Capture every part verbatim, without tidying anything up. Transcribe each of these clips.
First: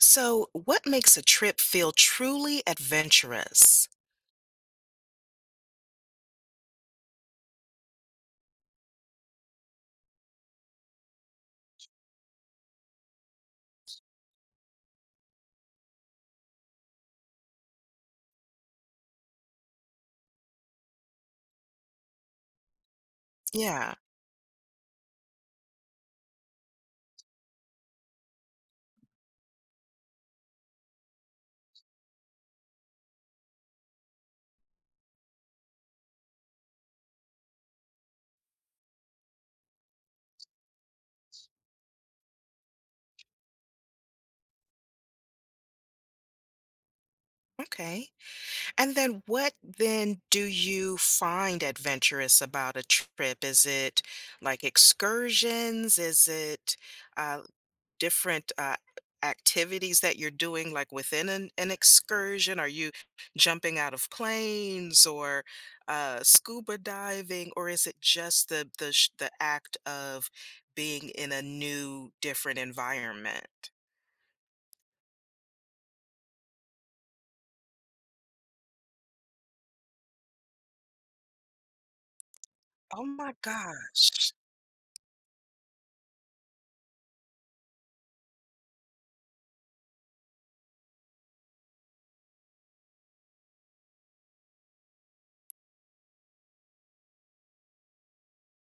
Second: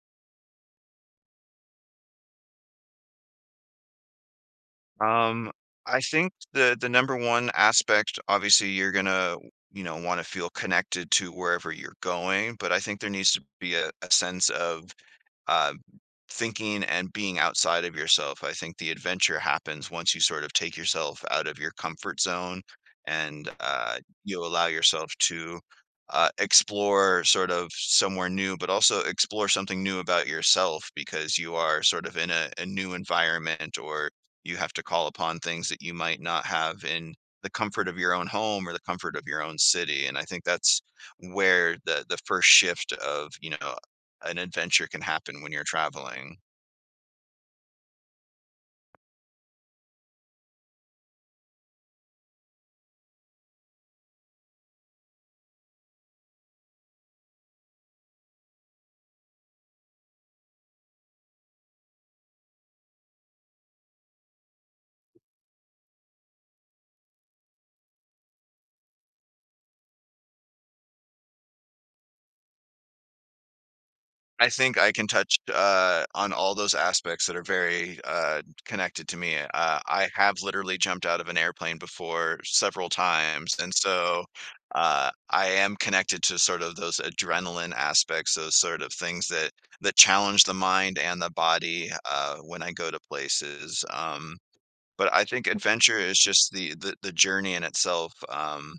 So, what makes a trip feel truly adventurous? Um, I think the the number one aspect, obviously, you're gonna, you know, want to feel connected to wherever you're going, but I think there needs to be a, a sense of uh, thinking and being outside of yourself. I think the adventure happens once you sort of take yourself out of your comfort zone and Yeah, uh, you allow yourself to uh, explore sort of somewhere new, but also explore something new about yourself because you are sort of in a, a new environment, or you have to call upon things that you might not have in the comfort of your own home or the comfort of your own city. And I think that's where the the first shift of, you know, an adventure can happen when you're traveling. okay. And then what then do you find adventurous about a trip? Is it like excursions? Is it uh, different uh, activities that you're doing, like within an, an excursion? Are you jumping out of planes or uh, scuba diving, or is it just the the sh- the act of being in a new, different environment? I think I can touch, uh, on all those aspects that are very, uh, connected to me. Uh, I have literally jumped out of an airplane before several Oh my times, and so, gosh! uh, I am connected to sort of those adrenaline aspects, those sort of things that that challenge the mind and the body, uh, when I go to places, um, but I think adventure is just the the the journey in itself. um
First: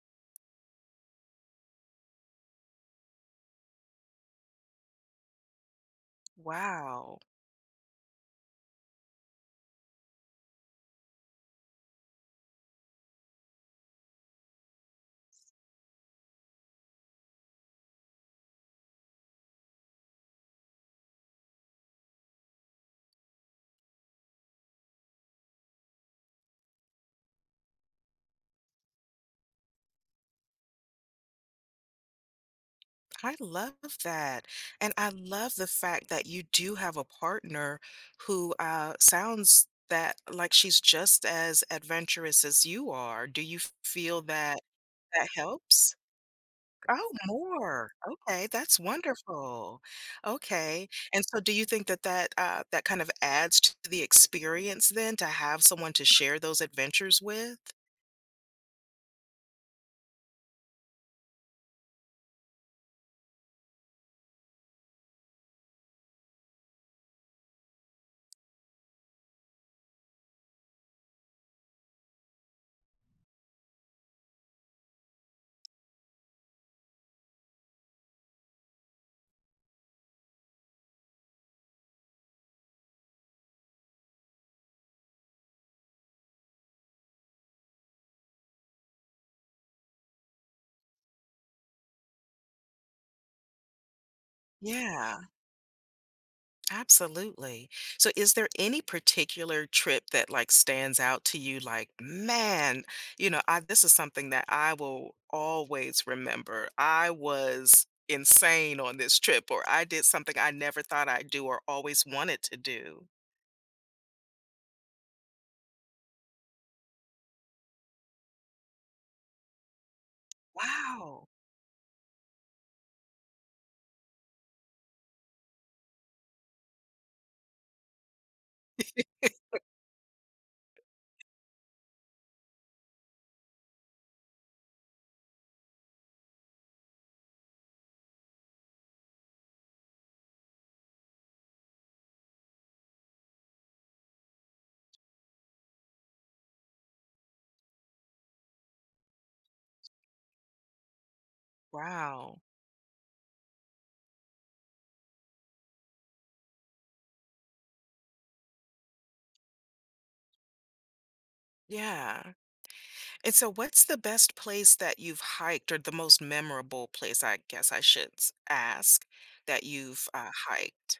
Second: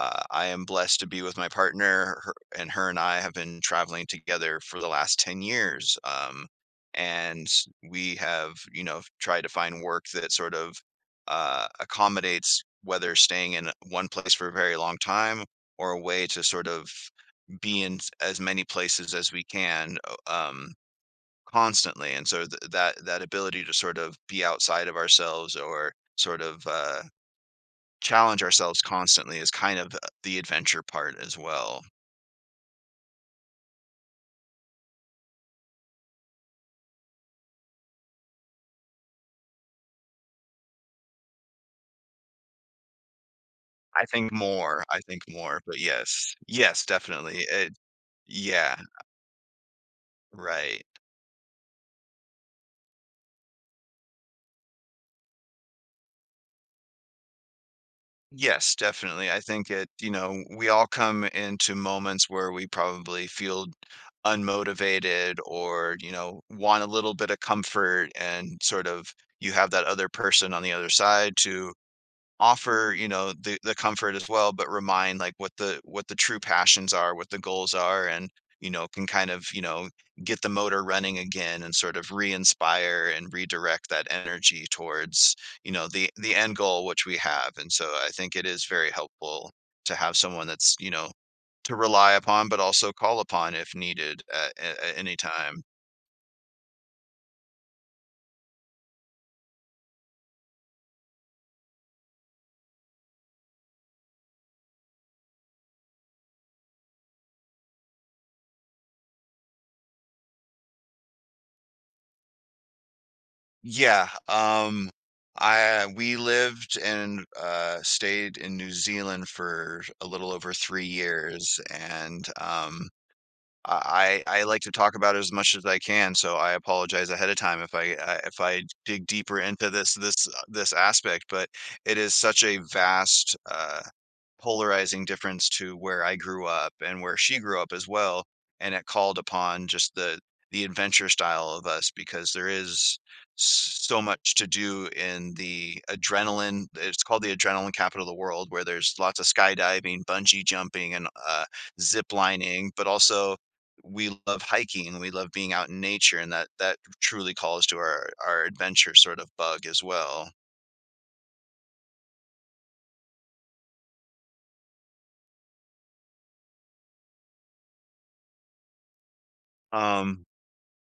uh, I am blessed to be with my partner, her, and her and I have been traveling together for the last ten years. Um, Wow. And we have, you know, tried to find work that sort of uh, accommodates whether staying in one place for a very long time or a way to sort of be in s- as many places as we can o- um, constantly. And so th- that that ability to sort of be outside of ourselves or sort of uh, challenge ourselves constantly is kind of, uh, the adventure part as well. I love that. And I love the fact that you do have a partner who uh, sounds that like she's just as adventurous as you are. Do you I feel think that more, I think that more, but helps? yes. Yes, Oh, definitely, it more. Okay, yeah, that's wonderful. right. Okay. And so do you think that that uh, that kind of adds to the experience then to have someone to share those adventures with? Yes, definitely, I think it, you know, we all come into moments where we probably feel unmotivated, or, you know, want a little bit of comfort, and sort of you have that other person on the other side to offer, you know, the the comfort as well, but remind like what the what the true passions are, what the goals are, and, you know, can kind of, you know, get the motor running again and sort of re-inspire and redirect that energy towards, you know, the the end goal which we have. And so I think it is very helpful to have someone that's, you know, to rely upon but also call upon if needed at, at at any Yeah. time. Absolutely. So is there any particular trip that like stands out to you like, man, you know, I this is something that I will always remember. I was insane on this trip or I did something I never thought I'd do or always wanted to do. Yeah, um, I we lived and, uh, stayed in New Zealand for a little over three Wow. years, and, um, I I I like to talk about it as much as I can, so I apologize ahead of time if I I if I dig deeper into this this, uh, this aspect, but it is such a vast, uh polarizing difference to where I grew up and where she grew up as well, and it called upon just the the adventure style of us because there is s- so much to do in the adrenaline. It's called the adrenaline capital of the world, where there's lots of skydiving, bungee jumping, and uh, zip Wow. lining, but also we love hiking and we love being out in nature, and that that truly calls to our our adventure sort of bug as well. Yeah. And so what's the best place that you've hiked or the most memorable place, I guess I should s- ask, that you've Um, uh, hiked?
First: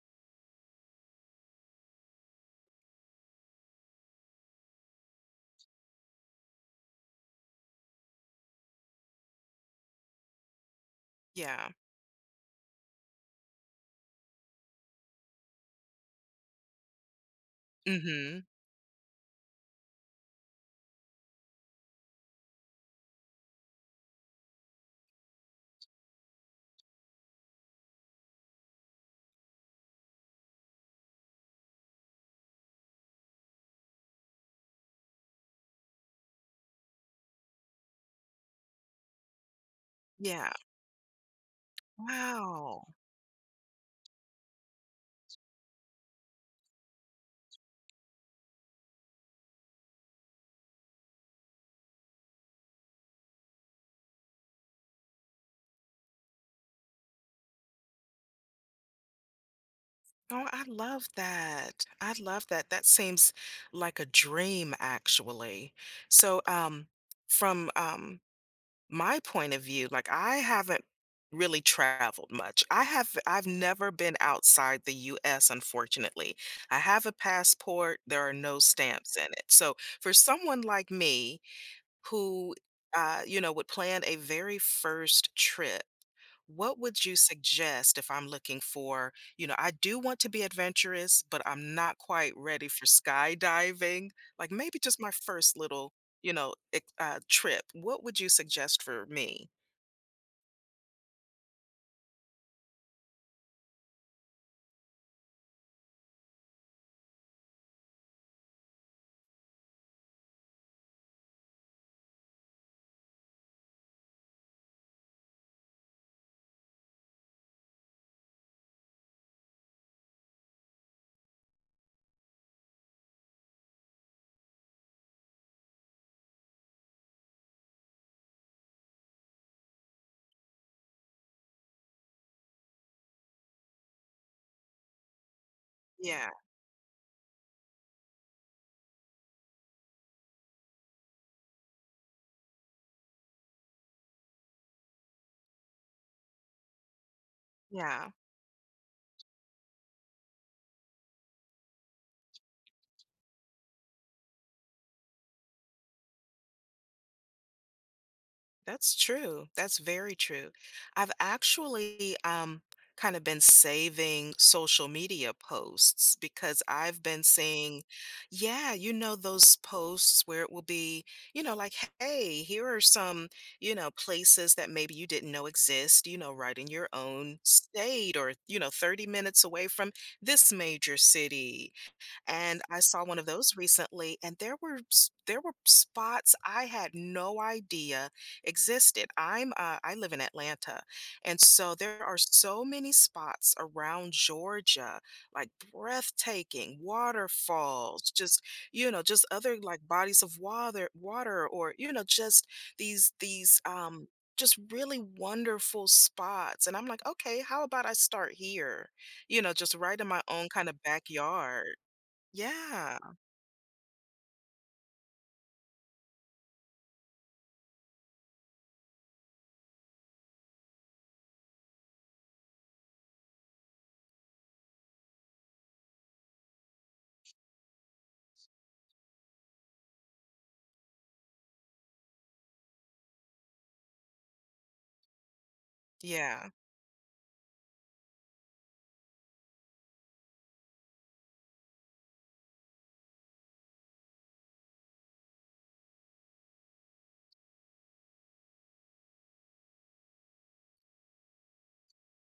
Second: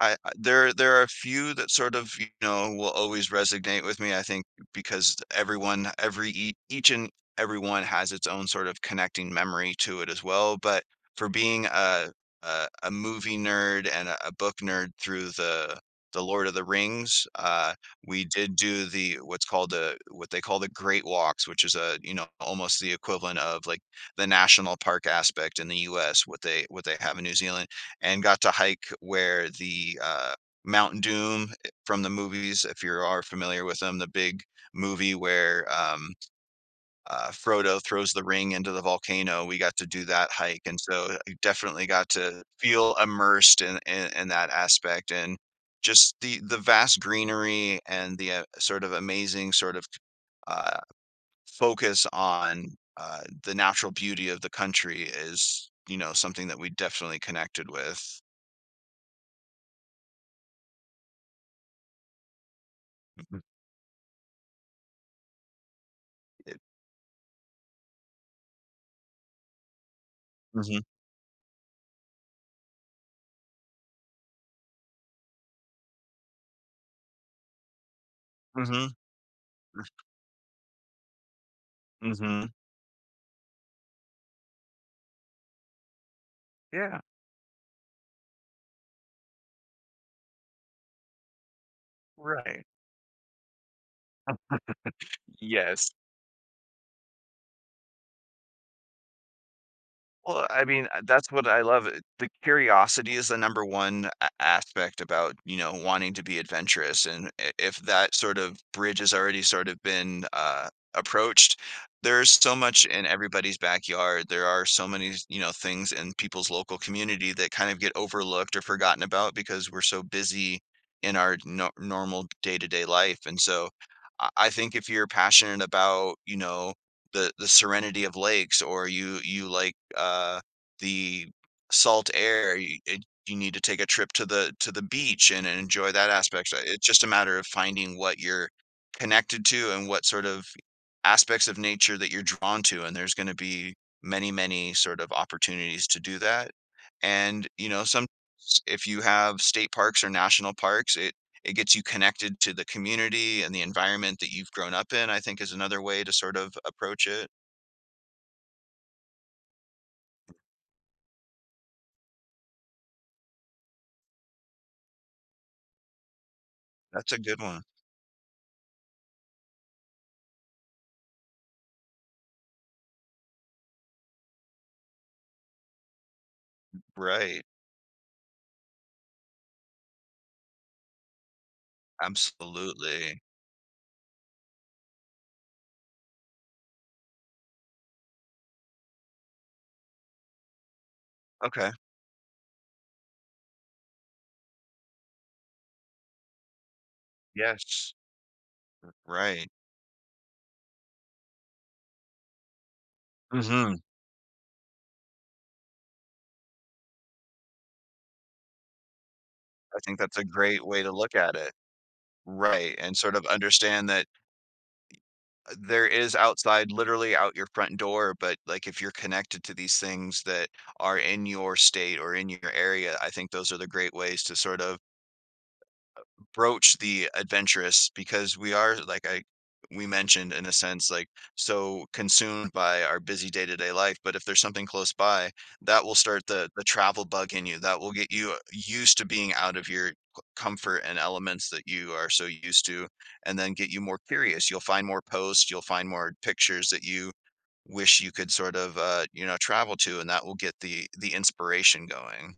I I there there are a few that sort of, you know, will always resonate with me, I think, because everyone every ea each and everyone has its own sort of connecting memory to it as well, but for being Yeah. a a a movie nerd and a a book nerd through the the Lord of the Rings, uh, we Mhm. did do the what's called the what they call the Great Walks, which is a, you know, almost the equivalent of, like, the national park aspect in the U S, what they what they have in New Zealand, and got to hike where the uh, Mount Doom, eh, from the movies, if you are familiar with them, the big movie where um, uh, Frodo throws the ring into the volcano. We got to do that Yeah. hike, and so I definitely got to Wow. feel immersed in in, in that aspect, and just the the vast greenery and the uh, sort of amazing sort of uh, focus on uh, the natural beauty of the country is, you know, something that we definitely connected with. Oh, I love that. I love that. That seems like a dream, actually. So, Mhm. um, from um my point of view, like I Mhm, haven't really traveled much. I have I've never been outside the U S, unfortunately. I have a passport, there are no mhm, stamps in it. So, for someone like me mhm, who uh, you know, would plan a very first trip. What yeah, would you suggest if I'm looking for, you know, I do want to be adventurous, but I'm not quite right, ready for skydiving. Like maybe just my first yes. little, you know, ex- uh, trip. What would you suggest for me? Well, I mean, uh, that's what I love. it- The curiosity is the number one a- aspect about, you know, wanting to be adventurous. And i- if that sort of bridge has already sort of been uh, approached, there's so much in everybody's backyard. There are so many, you know, things in people's local community that kind of get overlooked or forgotten about because we're so busy in our no normal day-to-day life. And so I I think if you're passionate about, you know, the the serenity of lakes, or you you like, uh, the salt air, you it you need to take a trip to the to the beach and and enjoy that Yeah, aspect. Uh, it's just a matter of finding what you're connected to and what sort of aspects of nature that you're drawn to, and there's gonna be many, many sort of opportunities to do that, and, you know, some yeah. if you have state parks or national parks, it it gets you connected to the community and the environment that you've grown up in, I think, is another way to sort of approach it. That's true. That's very true. I've actually um kind of been saving social media posts because I've That's a been good one. seeing, yeah, you know, those posts where it will be, you know, like, hey, here are some, you know, places that maybe you didn't know exist, you know, right in your own Right. state or, you know, thirty minutes away from this major city, and I saw one Absolutely. of those recently, and there were s- there were spots I had no idea existed. I'm uh, I live in Atlanta, and Okay. so there are so many spots around Georgia, like breathtaking Yes. waterfalls, just you know, just Right. other like bodies of water, water, or you know, just these these Mhm. um just really wonderful spots, and I'm like, okay, how about I start here, you know, just I think right in that's my a own great kind way of to look at it. backyard. Right. And Yeah, sort of understand that uh, there is outside, literally out your front door, but like if you're connected to these things that are in your state or in your area, I think those are the great ways to sort of broach the adventurous, because we are, like, I we mentioned, in a sense, like so consumed by our busy day-to-day life, but if there's something close by that will start the yeah, the travel bug in you, that will get you used to being out of your c- comfort and elements that you are so used to, and then get you more curious. You'll find more posts, you'll find more pictures that you wish you could sort of, uh you know, travel to, and that will get the the inspiration going.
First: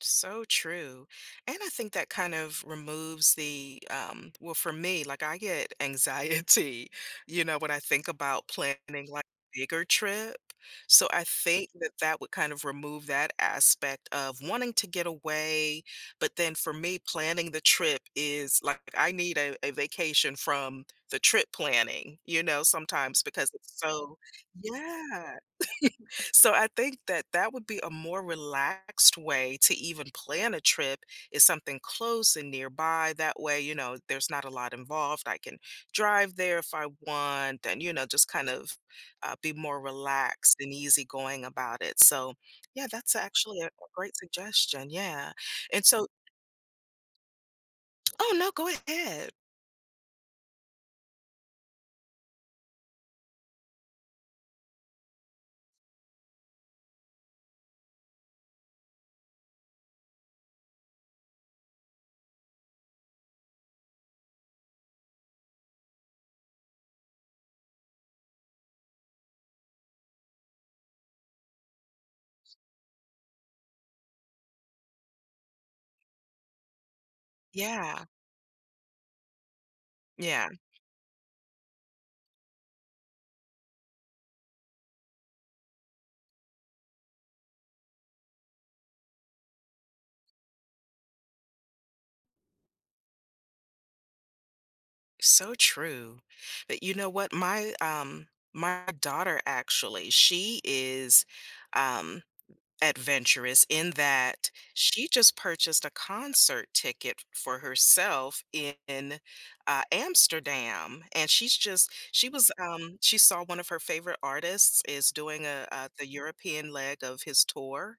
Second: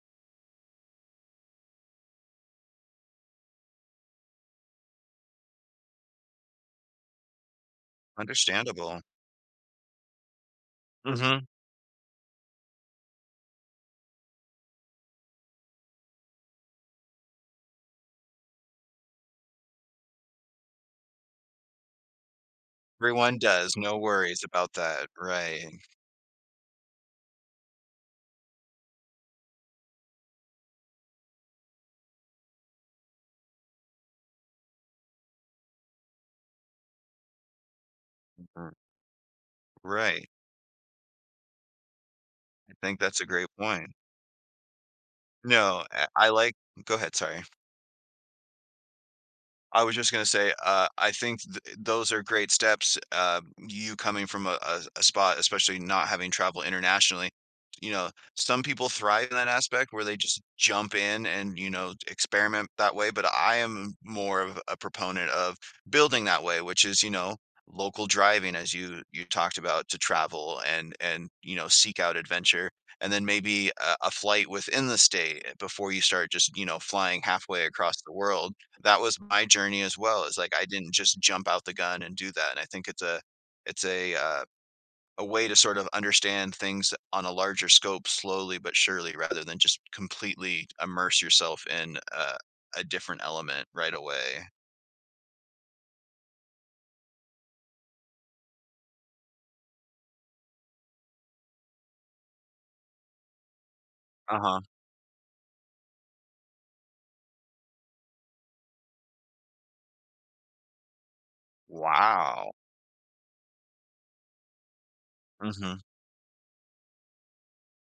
so true. And I think that kind of removes the, um, well, for me, like I get anxiety, you know, when I think about Understandable. planning like a bigger trip. So I Hmm. think that that would kind of remove that aspect of wanting to get away. But then for me, planning the trip is like I need a, a vacation from the trip planning, you know, sometimes Everyone because it's does, no so, worries about that, yeah. right, So I think that that would be a more relaxed way to even plan a trip is something close and nearby. That way, you know, there's not a lot involved. I can drive there if I want and, you know, just kind r of uh, be more right. relaxed and easygoing about it. So, I yeah, think that's that's a great actually a, a point. great suggestion. Yeah. No, And I so, I like go ahead, sorry. oh, no, go ahead. I was just gonna say, uh, I think th- those are great steps. Uh, you coming from a, a, a spot, especially not having traveled internationally, you know, some people thrive in that aspect where they just jump in and, you know, experiment that way. But I am more of a proponent of building that way, which is, you know, local driving, as you you talked about, to travel and and you know, seek out adventure. And then maybe a, a flight within the state before you start just, you know, flying halfway across Yeah. the world. That was my journey as well, is Yeah. like I didn't just jump out the gun and do that, and I think it's a it's a, uh, a way to sort of understand things on a larger scope slowly but surely, rather than just completely immerse yourself in a a different element right away. So true. But you know what? My, um, my daughter actually, she is um adventurous in that Uh-huh. she just purchased a concert ticket for herself in uh, Amsterdam, and she's just she Wow. was um, she saw one of her favorite artists is doing a, Mhm. uh the European leg of his tour,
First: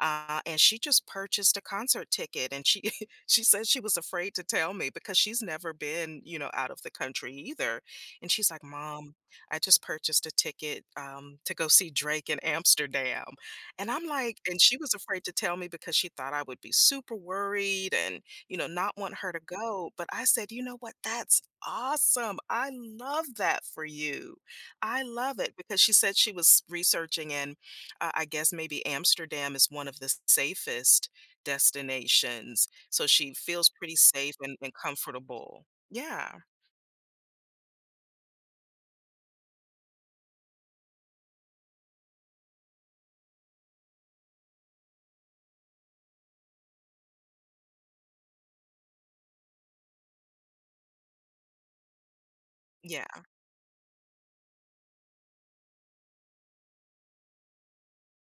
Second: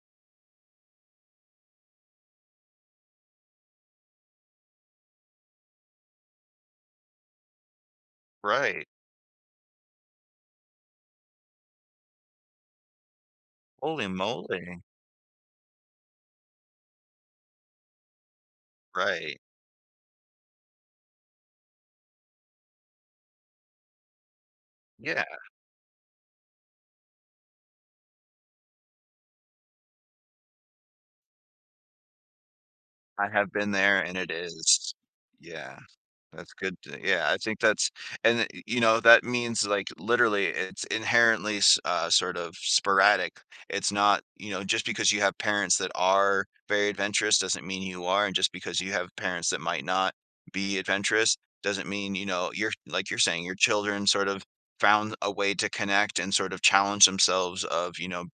uh, and she just purchased a concert ticket, and she she said she was afraid to tell me because she's never been, you know, out of the country either, and she's like, Right. mom, I just purchased a ticket, um, to go see Drake in Amsterdam. And I'm Holy like, and she moly. was afraid to tell me because she thought I would be super worried and, you know, not want her Right. to go, but I said, you know what, that's awesome, I love that for you, I Yeah. love it because she said she was researching, and I I guess maybe Amsterdam is one of the safest destinations, so I she have been feels pretty there, and it safe and and is comfortable. yeah. Yeah, That's good to yeah, I think that's and, y you know, that means, like, literally, it's inherently s uh, sort of sporadic. It's not, you know, just because you have parents that are very adventurous doesn't mean you are, and just because you have parents that might not be adventurous doesn't mean, you know, you're, yeah. like you're saying, your children sort of found a way to connect and sort of challenge themselves of, you know,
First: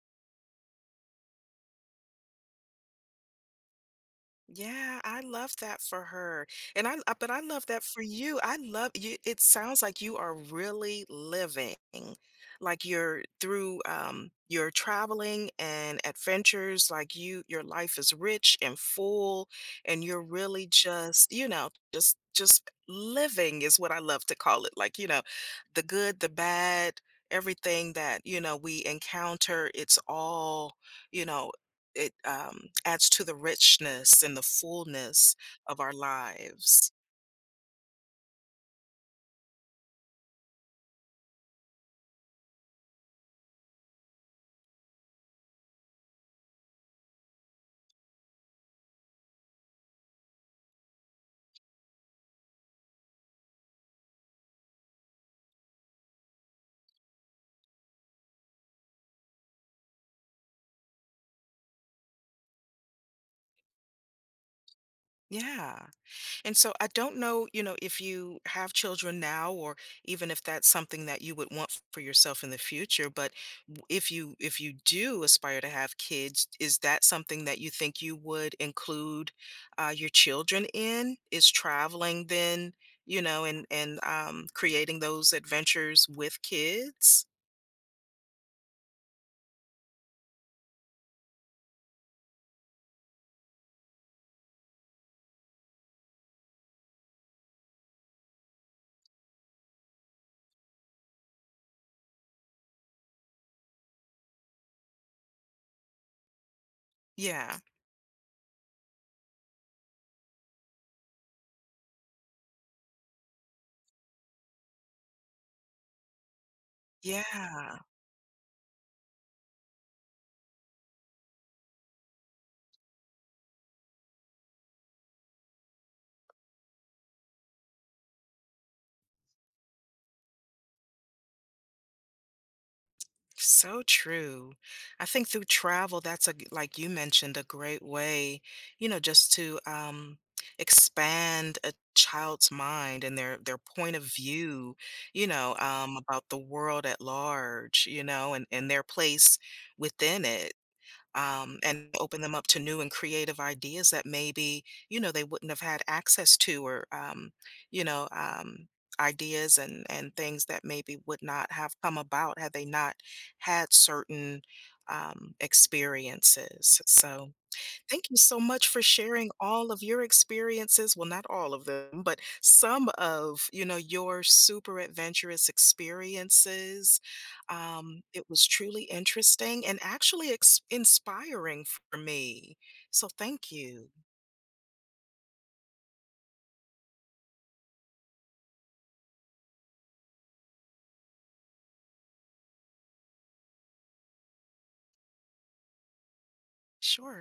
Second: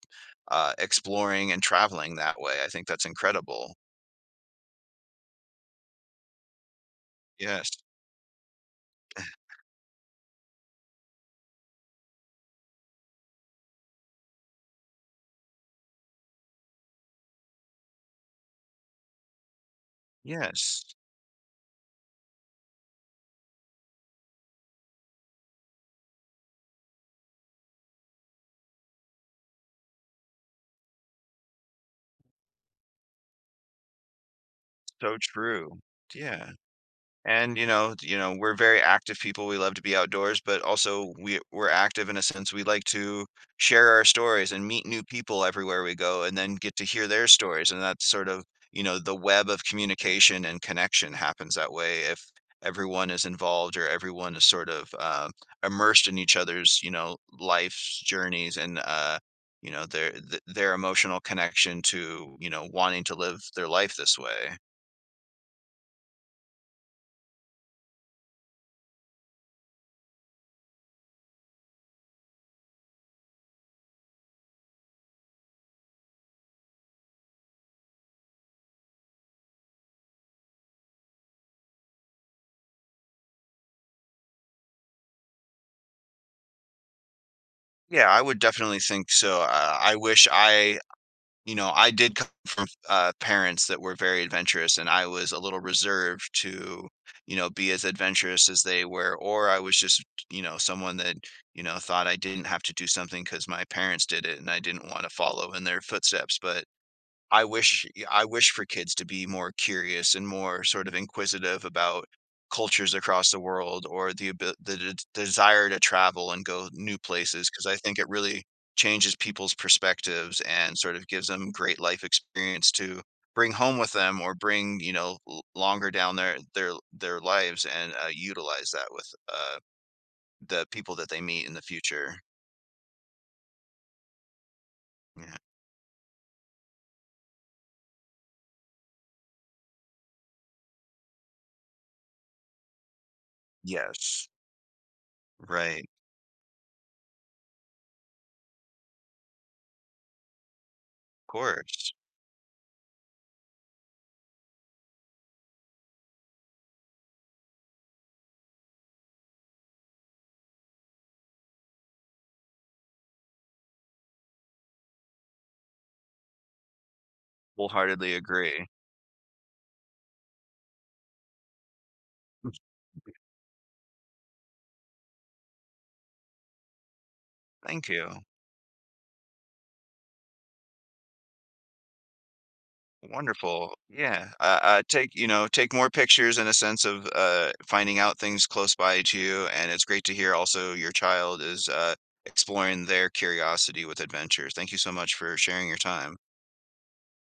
uh, exploring and traveling that way. I think that's incredible. Yeah, I love that for her, and I uh, but I love Yes. that for you. I love You it sounds like you are really living, like, you're through, um, your traveling and adventures, like, you your life is rich and full, and you're really Yes, just, you know, just just living is what I love to call it, like, you know, the good, the bad, everything that, you know, we encounter, it's all, you know it um, adds to the richness and the so fullness true. of our Yeah. lives. And you know, you know, we're very active people. We love to be outdoors, but also we we're active in a sense. We like to share our stories and meet new people everywhere we go, and then get to hear their stories. And that's sort of, you know, the web of communication and connection happens that way if everyone is involved or everyone is sort of, uh, immersed in each other's, you know, life's journeys, and, uh, you know, their th- their emotional connection to, you know, wanting to live their life this way. Yeah. And so I don't know, you know, if you have children now or even if that's something that you would want for yourself in the future, but w- if you, if you do aspire to have kids, is that something that you think you would include uh, your children in? Is traveling then, you know, and and um, creating those adventures with kids? Yeah, I would definitely think so. Uh, I wish I, you know, I did come from uh, parents that were very adventurous, and I was a little reserved to, you know, be as adventurous as they were, or I was just, you know, someone that, you know, thought I didn't have to do something because my parents did it and I didn't want to follow in their footsteps. But I Yeah. wish I wish for kids to be more curious and more sort of inquisitive about cultures across the world, or the abi- the d- desire to travel and go new places, because I Yeah. think it really changes people's perspectives and sort of gives them great life experience to bring home with them, or bring, you know, l- longer down their their their lives, and uh, utilize that with, uh, the people that they meet in the future. So true. I think Yeah. through travel, that's a, g- like you mentioned, a great way, you know, just to um, expand a child's mind and their their point of Yes. view, you know, Right. um, Of about the world at large, you know, and, and their place within it, um, and course. open them up to new and creative ideas that maybe, you know, they wouldn't have had access to, or um, you know, um, ideas and and things that maybe would not have come about had they not had certain um, experiences so thank Wholeheartedly you so much agree. for sharing all of your experiences. Well, not all of them, but some of, you know, your super adventurous experiences. Thank Um, you. It was truly interesting and actually ex- inspiring for me. So thank Wonderful. you. Yeah. Uh, uh, take, you know, take more pictures in a sense of, uh, finding out things close by to you. And it's great to hear also your child is, uh, exploring their curiosity with adventures. Thank you so much for sharing your time. Sure.